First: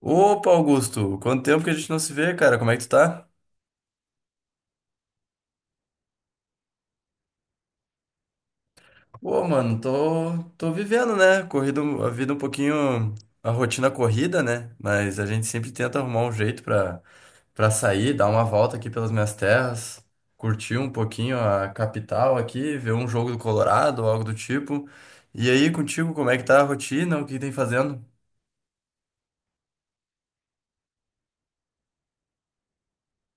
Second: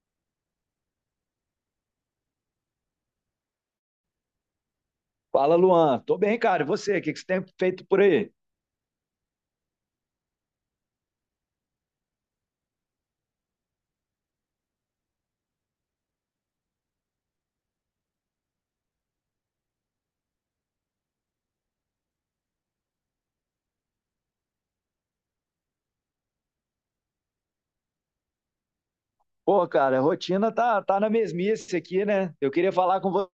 Opa, Augusto, quanto tempo que a gente não se vê, cara? Como é que tu tá? Fala, Luan. Tô bem, cara. E você? O que que você tem feito por aí? Pô, mano, tô vivendo, né? Corrido, a vida um pouquinho, a rotina corrida, né? Mas a gente sempre tenta arrumar um jeito pra sair, dar uma volta aqui pelas minhas terras, curtir um pouquinho a capital aqui, ver um jogo do Colorado ou algo do tipo. E aí, contigo, como é que tá a rotina? O que tem fazendo? Pô, cara, a rotina tá na mesmice aqui, né? Eu queria falar com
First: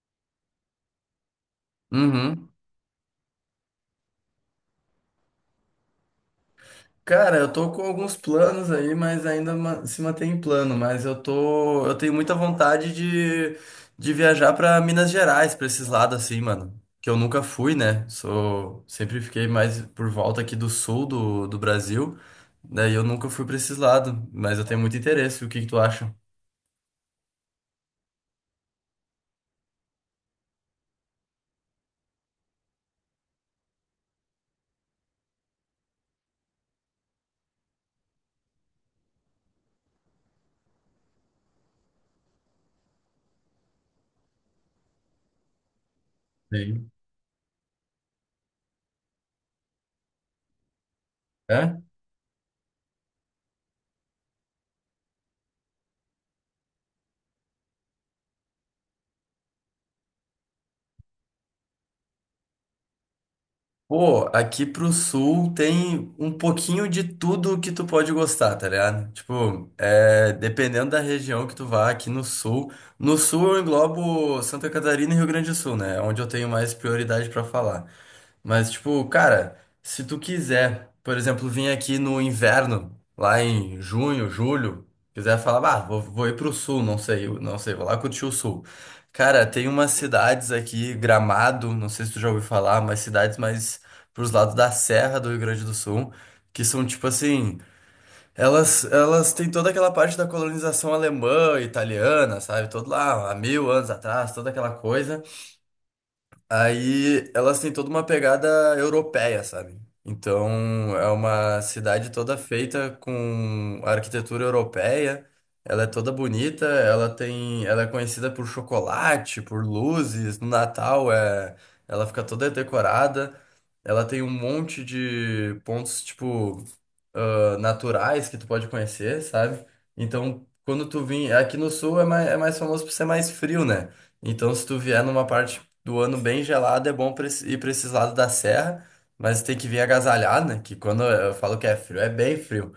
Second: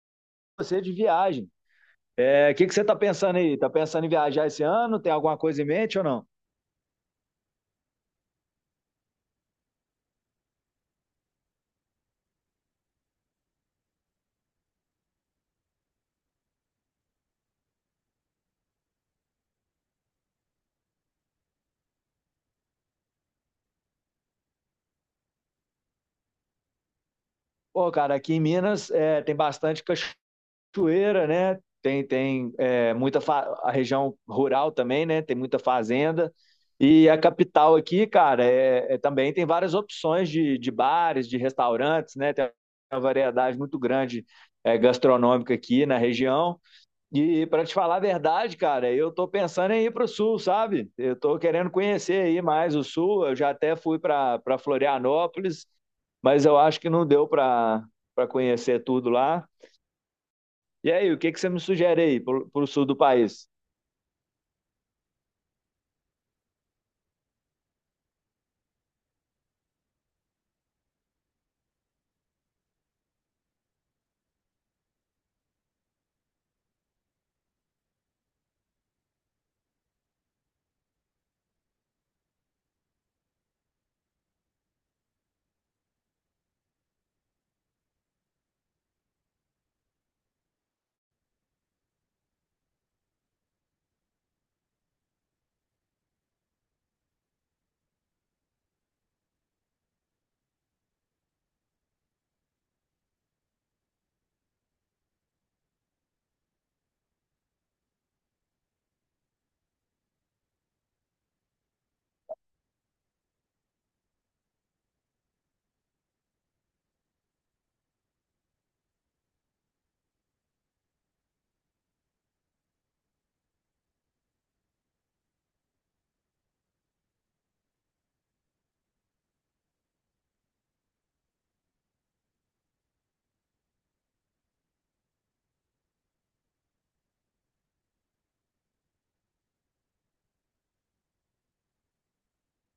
você de viagem. Uhum. É, o que que você tá pensando aí? Tá pensando em viajar esse ano? Tem alguma coisa em mente ou não? Cara, eu tô com alguns planos aí, mas se mantém em plano. Mas eu tenho muita vontade de viajar pra Minas Gerais, pra esses lados assim, mano. Que eu nunca fui, né? Sou, sempre fiquei mais por volta aqui do do Brasil. Daí eu nunca fui pra esses lados, mas eu tenho muito interesse. O que que tu acha? Pô, cara, aqui em Minas é, tem bastante cachoeira, né? Tem é, muita a região rural também, né? Tem muita fazenda. E a capital aqui, cara, também tem várias opções de bares, de restaurantes, né? Tem uma variedade muito grande é, gastronômica aqui na região. Sim. E para te falar a verdade, cara, eu tô pensando em ir para o sul, sabe? Eu tô querendo É? conhecer aí mais o sul. Eu já até fui para Florianópolis, mas eu acho que não deu para conhecer tudo lá. E aí, o que que você me sugere aí pro, pro sul do país? Pô, aqui pro sul tem um pouquinho de tudo que tu pode gostar, tá ligado? Tipo, dependendo da região que tu vá aqui no sul. No sul eu englobo Santa Catarina e Rio Grande do Sul, né? É onde eu tenho mais prioridade pra falar. Mas, tipo, cara, se tu quiser, por exemplo, vir aqui no inverno, lá em junho, julho, quiser falar, bah, vou ir pro sul, não sei, eu não sei, vou lá curtir o sul. Cara, tem umas cidades aqui, Gramado, não sei se tu já ouviu falar, mas cidades mais pros lados da Serra do Rio Grande do Sul, que são tipo assim, elas têm toda aquela parte da colonização alemã, italiana, sabe? Todo lá, há mil anos atrás, toda aquela coisa. Aí elas têm toda uma pegada europeia, sabe? Então é uma cidade toda feita com arquitetura europeia. Ela é toda bonita, ela tem, ela é conhecida por chocolate, por luzes. No Natal ela fica toda decorada. Ela tem um monte de pontos tipo ah, naturais que tu pode conhecer, sabe? Então quando tu vem aqui no sul é mais famoso por ser mais frio, né? Então, se tu vier numa parte do ano bem gelado é bom pra ir para esses lados da serra, mas tem que vir agasalhado, né? Que quando eu falo que é frio, é bem frio.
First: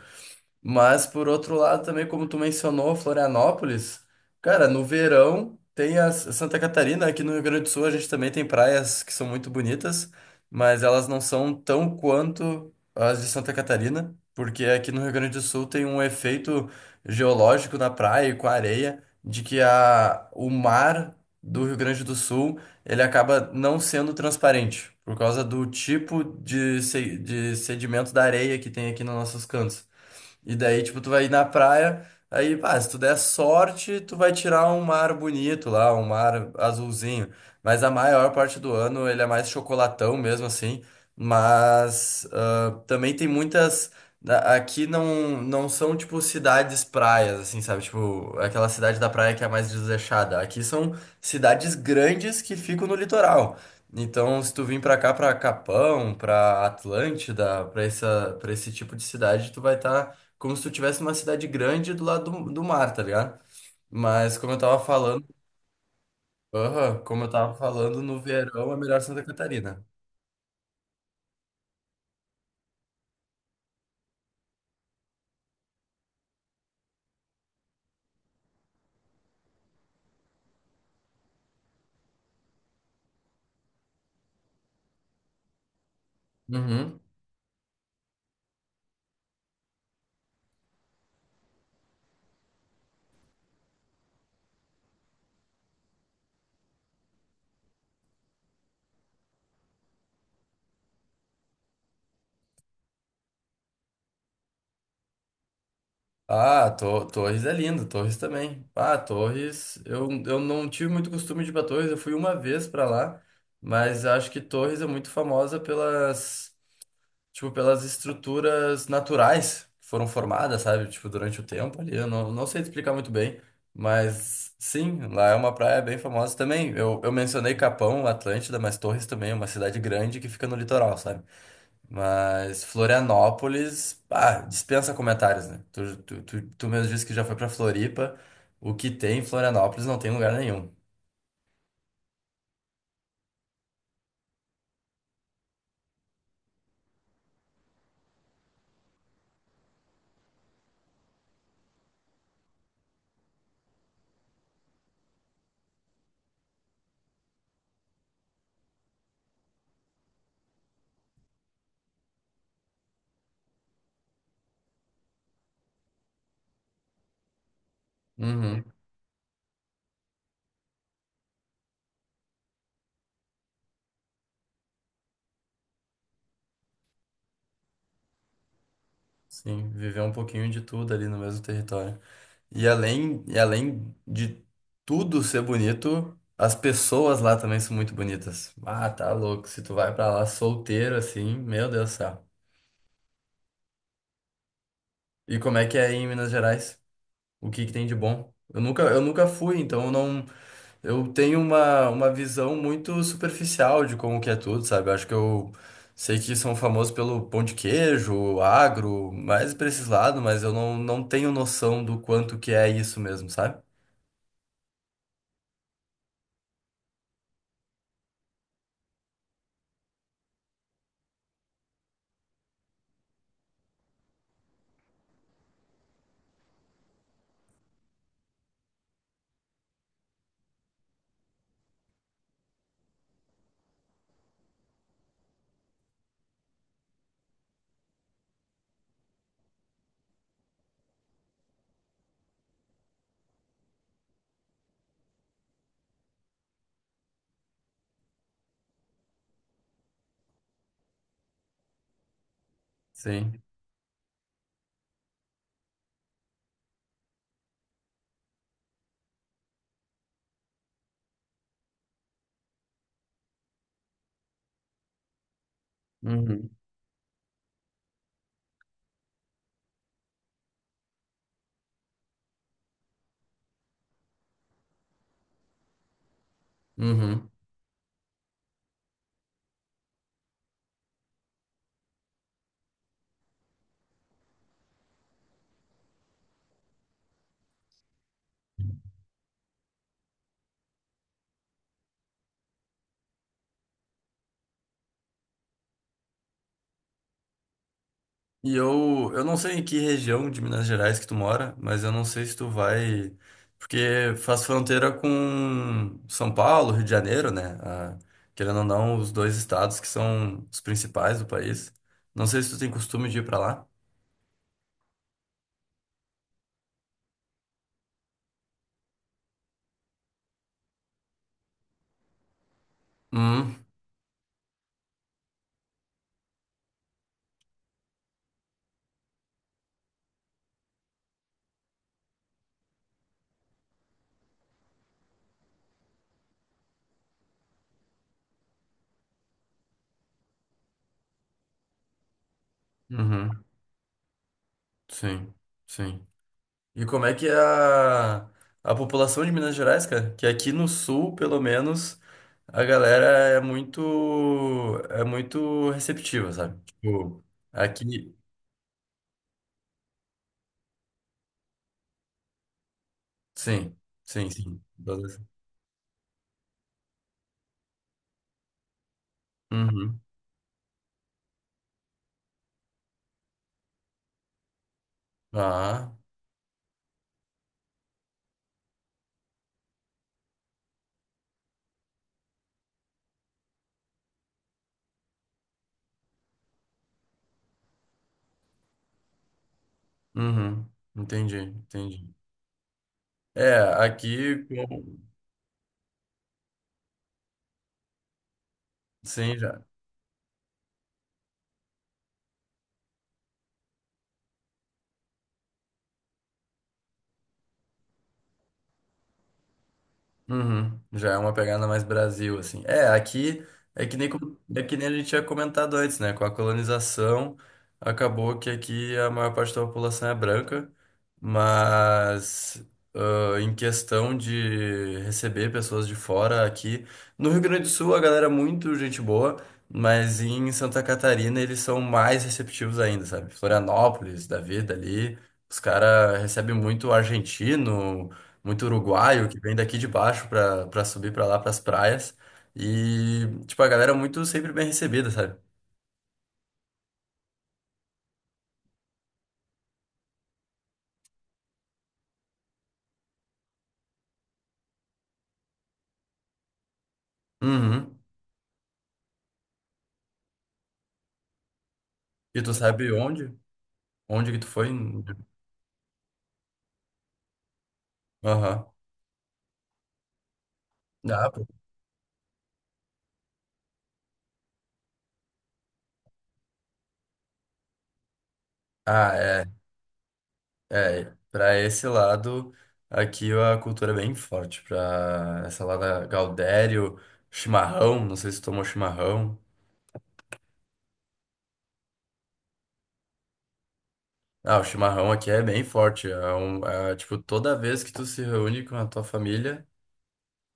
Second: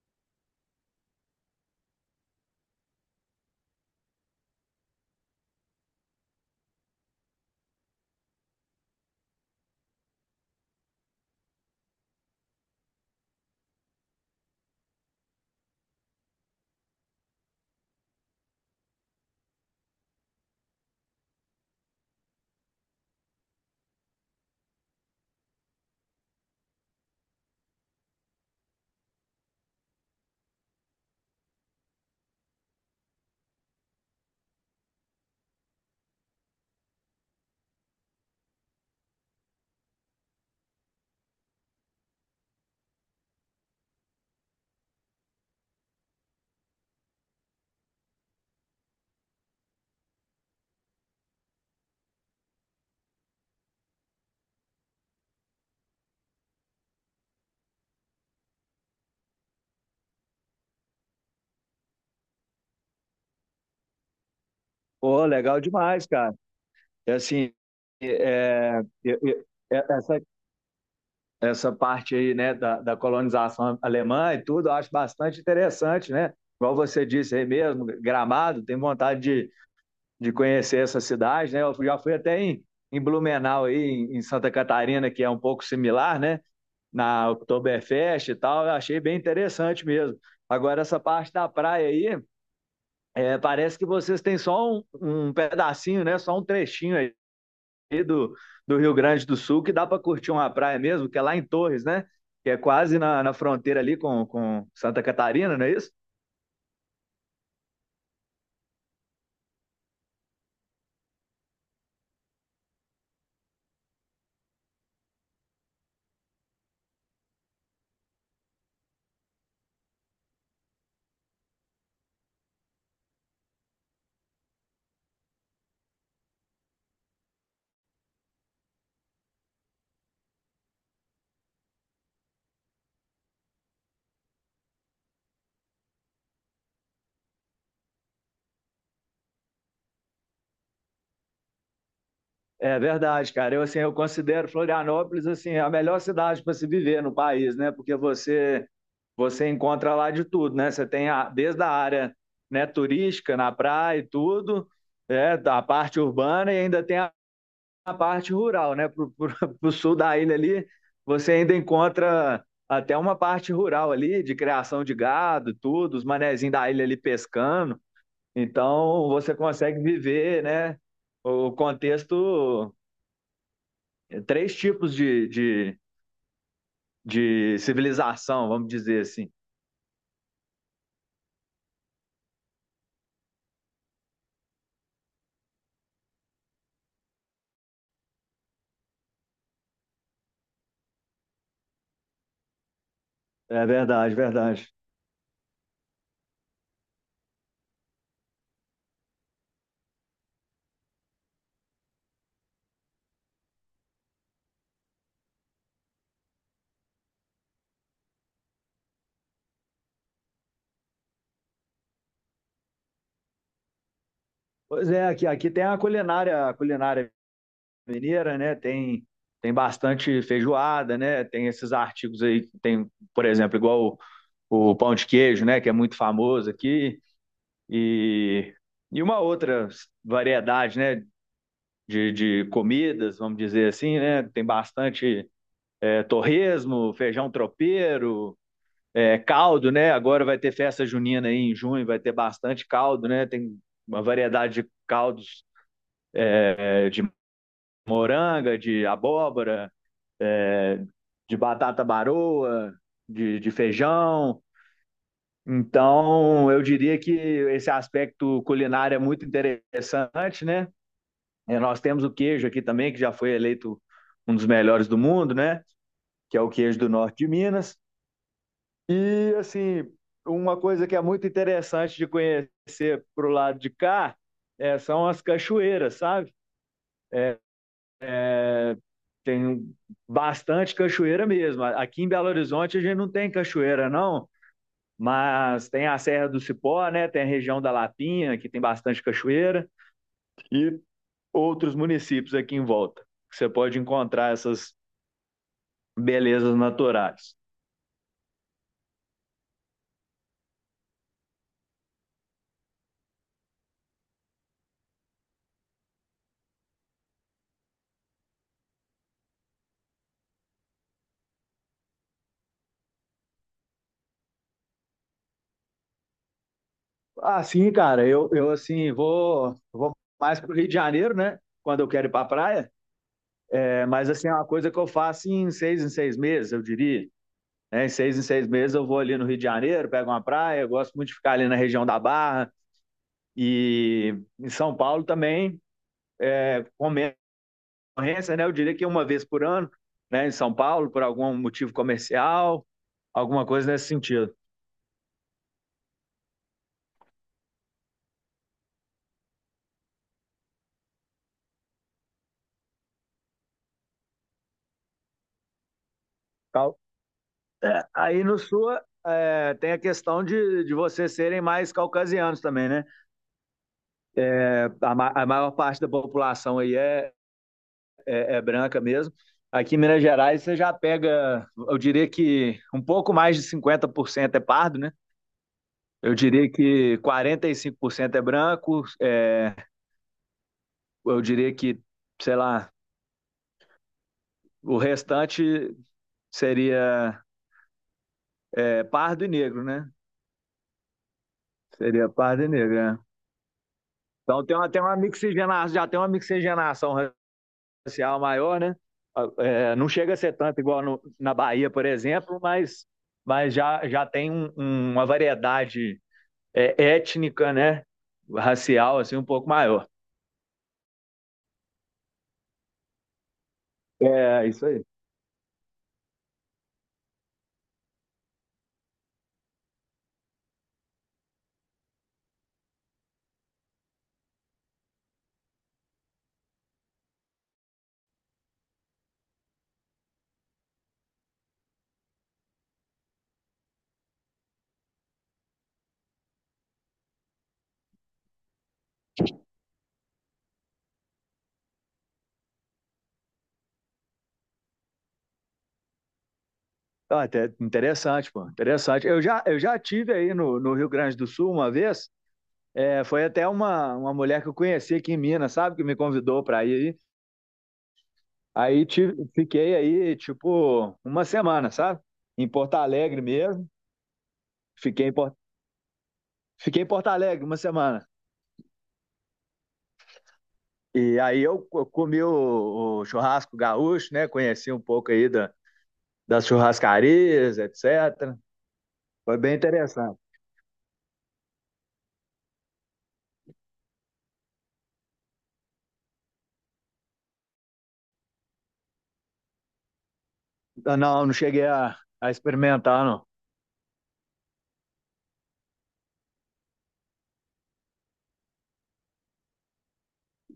Mas, por outro lado, também, como tu mencionou, Florianópolis, cara, no verão tem a Santa Catarina, aqui no Rio Grande do Sul a gente também tem praias que são muito bonitas, mas elas não são tão quanto as de Santa Catarina, porque aqui no Rio Grande do Sul tem um efeito geológico na praia e com a areia, de que o mar do Rio Grande do Sul, ele acaba não sendo transparente, por causa do tipo de, se- de sedimento da areia que tem aqui nos nossos cantos. E daí, tipo, tu vai ir na praia, aí, pá, se tu der sorte, tu vai tirar um mar bonito lá, um mar azulzinho. Mas a maior parte do ano ele é mais chocolatão mesmo, assim. Mas ah, também tem muitas. Aqui não, não são, tipo, cidades praias, assim, sabe? Tipo, aquela cidade da praia que é mais desleixada. Aqui são cidades grandes que ficam no litoral. Então, se tu vir pra cá, pra Capão, pra Atlântida, pra esse tipo de cidade, tu vai estar como se tu tivesse uma cidade grande do lado do mar, tá ligado? Mas como eu tava falando, Pô, legal demais, cara. aham, É como eu tava assim, falando, no verão é é, melhor Santa Catarina. Essa, essa parte aí, né, da, da colonização alemã e tudo, eu acho bastante interessante, né? Igual você disse aí mesmo, Gramado, tem vontade de conhecer essa cidade, né? Eu já fui até em, em Blumenau aí, em, em Santa Catarina, que é um pouco similar, né? Uhum. Na Oktoberfest e tal, eu achei bem interessante mesmo. Agora, essa parte da praia aí. É, parece que vocês têm só um, um pedacinho, né? Só um trechinho aí do, do Rio Grande do Sul que dá para curtir uma praia mesmo, que é lá em Torres, né? Que é quase na, na fronteira ali com Santa Catarina, não é isso? Ah, Torres é lindo, Torres também. Ah, Torres, eu não tive muito costume de ir pra Torres, eu fui uma vez pra lá, mas acho que Torres é muito famosa pelas tipo, pelas estruturas naturais que foram formadas, sabe? Tipo, durante o tempo ali. Eu não sei te explicar muito bem, mas sim, lá é uma praia bem famosa também. Eu mencionei Capão, Atlântida, mas Torres também é uma cidade grande que fica no litoral, sabe? Mas Florianópolis, ah, dispensa comentários, né? Tu mesmo disse que já foi pra Floripa. O que tem em Florianópolis não tem em lugar nenhum. É verdade, cara. Eu assim, eu considero Florianópolis assim a melhor cidade para se viver no país, né? Porque você encontra lá de tudo, né? Você tem a, desde a área, né, turística na praia e tudo, é, a parte urbana e ainda tem a parte rural, né? Pro sul da ilha ali, você ainda encontra até uma parte rural ali, de criação de gado, tudo, os manezinhos da ilha ali pescando. Uhum. Então, você consegue viver, né? O contexto, três tipos de civilização, vamos dizer assim. Sim, viver um pouquinho de tudo ali no mesmo território. E além de tudo ser bonito, as pessoas lá também são muito bonitas. Ah, tá louco. Se tu vai pra lá solteiro assim, meu Deus do céu. É verdade, verdade. E como é que é aí em Minas Gerais? O que que tem de bom? Eu nunca fui, então eu não, eu tenho uma visão muito superficial de como que é tudo, sabe? Eu acho que eu sei que são famosos pelo pão de queijo, agro, mais pra esses lados, mas eu não, não tenho noção do quanto que é isso mesmo, sabe? Pois é, aqui, aqui tem a culinária mineira, né? Tem, tem bastante feijoada, né? Tem esses artigos aí, tem, por exemplo, igual o pão de queijo, né, que é muito famoso aqui, e, e uma outra variedade, né, de comidas, vamos dizer assim, né, tem bastante é, torresmo, feijão tropeiro, é, caldo, né, agora vai ter festa junina aí em junho, vai ter bastante caldo, né, tem uma variedade de caldos é, de moranga, de abóbora, de batata baroa, Sim. de feijão. Então, eu diria que esse aspecto culinário é muito interessante, né? E nós temos o queijo aqui também, que já foi eleito um dos melhores do mundo, né? Que é o Uhum. queijo do norte de Minas. E, assim, uma coisa que é muito interessante de conhecer pro lado de cá é, são as cachoeiras, sabe? Uhum. É, tem bastante cachoeira mesmo. Aqui em Belo Horizonte a gente não tem cachoeira, não, mas tem a Serra do Cipó, né? Tem a região da Lapinha, que tem bastante cachoeira. E outros municípios aqui em volta, que você pode encontrar essas belezas naturais. E eu não sei em que região de Minas Gerais que tu mora, mas eu não sei se tu vai. Porque faz fronteira com São Paulo, Rio de Janeiro, né? Ah, querendo ou não, os dois estados que são os principais do país. Não sei se tu tem costume de ir pra lá. Ah, sim, cara, eu assim, vou, vou mais para o Rio de Janeiro, né? Quando eu quero ir para a praia. Hum. É, mas, assim, é uma coisa que eu faço em seis meses, eu diria. Né? Em seis meses eu vou ali no Rio de Janeiro, pego uma praia, eu gosto muito de ficar ali na região da Barra. E em São Paulo também, com menos ocorrência, né? Eu diria que uma vez por ano, né? Em São Paulo, por algum motivo comercial, Hum. Uhum, alguma coisa nesse sentido. sim, sim. E como é a população de Minas Gerais, cara? Que aqui no sul, pelo menos, a galera é muito, é muito receptiva, sabe? Cal- Tipo, é, aqui. aí no sul é, tem a questão de vocês serem mais caucasianos também, né? Sim, sim, sim. É, a, Todas... a maior parte da população aí é, é branca mesmo. Aqui em Uhum. Minas Gerais você já pega, eu diria que um pouco mais de 50% é pardo, né? Ah, Eu diria que 45% é branco, é, eu diria que, sei lá, o restante seria é, pardo e negro, né? uhum. Entendi, Seria entendi. pardo e negro, né? É, aqui, Então tem uma com... mixigenação, já tem uma mixigenação social maior, né? sim, já. É, não chega a ser tanto igual no, na Bahia, por exemplo, mas já, já tem um, um, uma variedade é, étnica, né? Racial, assim, um pouco maior. Uhum, já é uma pegada mais Brasil, assim. É, aqui é que nem, como... É, é isso que aí. nem a gente tinha comentado antes, né? Com a colonização, acabou que aqui a maior parte da população é branca, mas ah, em questão de receber pessoas de fora aqui. No Rio Grande do Sul, a galera é muito gente boa, mas em Santa Catarina eles são mais receptivos ainda, sabe? Florianópolis, da vida ali, os caras recebem muito argentino muito uruguaio que vem daqui de baixo pra subir pra lá, pras praias. E, tipo, a galera é muito sempre bem recebida, sabe? Ah, até interessante, pô, interessante. Eu já tive aí no, no Rio Grande do Sul uma vez, é, foi até uma mulher que eu conheci aqui em Minas, sabe? Que me convidou para ir aí. Uhum. Aí tive, fiquei aí, tipo, uma semana, sabe? E Em tu Porto sabe Alegre onde? mesmo. Onde que tu foi? Fiquei em Porto Fiquei em Porto Alegre uma semana. Aham. E Ah, aí pô. eu, comi o churrasco gaúcho, né? Conheci um pouco aí da, das churrascarias, etc. Ah, Foi é. bem interessante. É, pra esse lado, aqui a cultura é bem forte. Pra essa lá da Gaudério, chimarrão, não sei se tu tomou chimarrão. Ah, não, não cheguei a experimentar, não. Ah, o chimarrão aqui é bem forte. É é, tipo, toda vez que tu se reúne com a tua família,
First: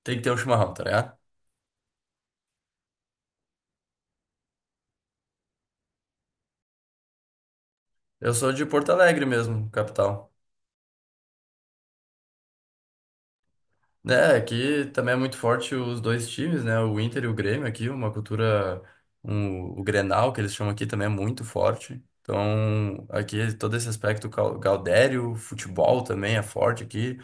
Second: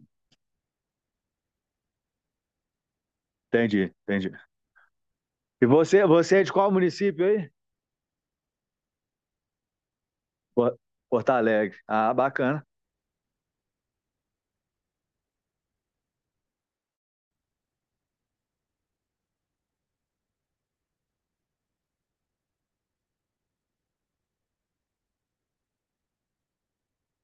tem que ter um chimarrão, tá ligado? Entendi, entendi. E você, você é de qual município aí? Eu sou de Porto Alegre mesmo, capital. Por- Porto Alegre. Ah, bacana. É, aqui também é muito forte os dois times, né? O Inter e o Grêmio aqui, o Grenal, que eles chamam aqui, também é muito forte. Então, aqui todo esse aspecto gaudério, futebol também é forte aqui.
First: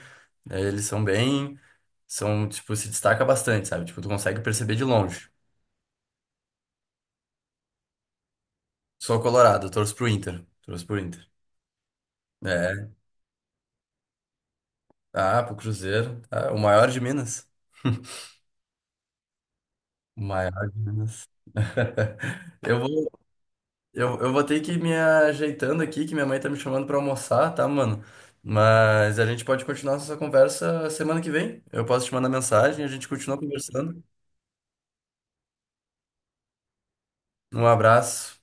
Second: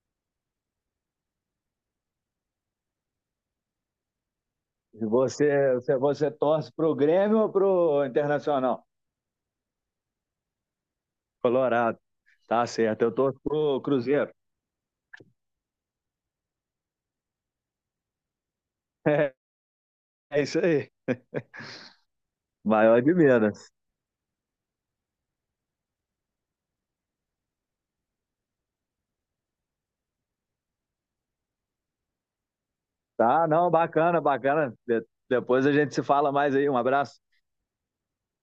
É, eles são bem, são, tipo, se destaca bastante, sabe? Tipo, tu consegue perceber de E longe. você, você, você torce pro Grêmio ou pro Internacional? Sou colorado, torço pro Inter. Torço pro Inter. Colorado. Tá É. certo. Eu torço pro Cruzeiro. Ah, pro Cruzeiro. Ah, o maior de Minas. O É, isso maior de aí. Minas. Eu Maior de vou. Minas. Eu vou ter que ir me ajeitando aqui, que minha mãe tá me chamando pra almoçar, tá, mano? Mas a gente pode continuar essa conversa semana que vem. Eu posso te mandar mensagem, a gente continua Tá, não, conversando. bacana, bacana. Depois a gente se fala mais aí. Um abraço. Um abraço.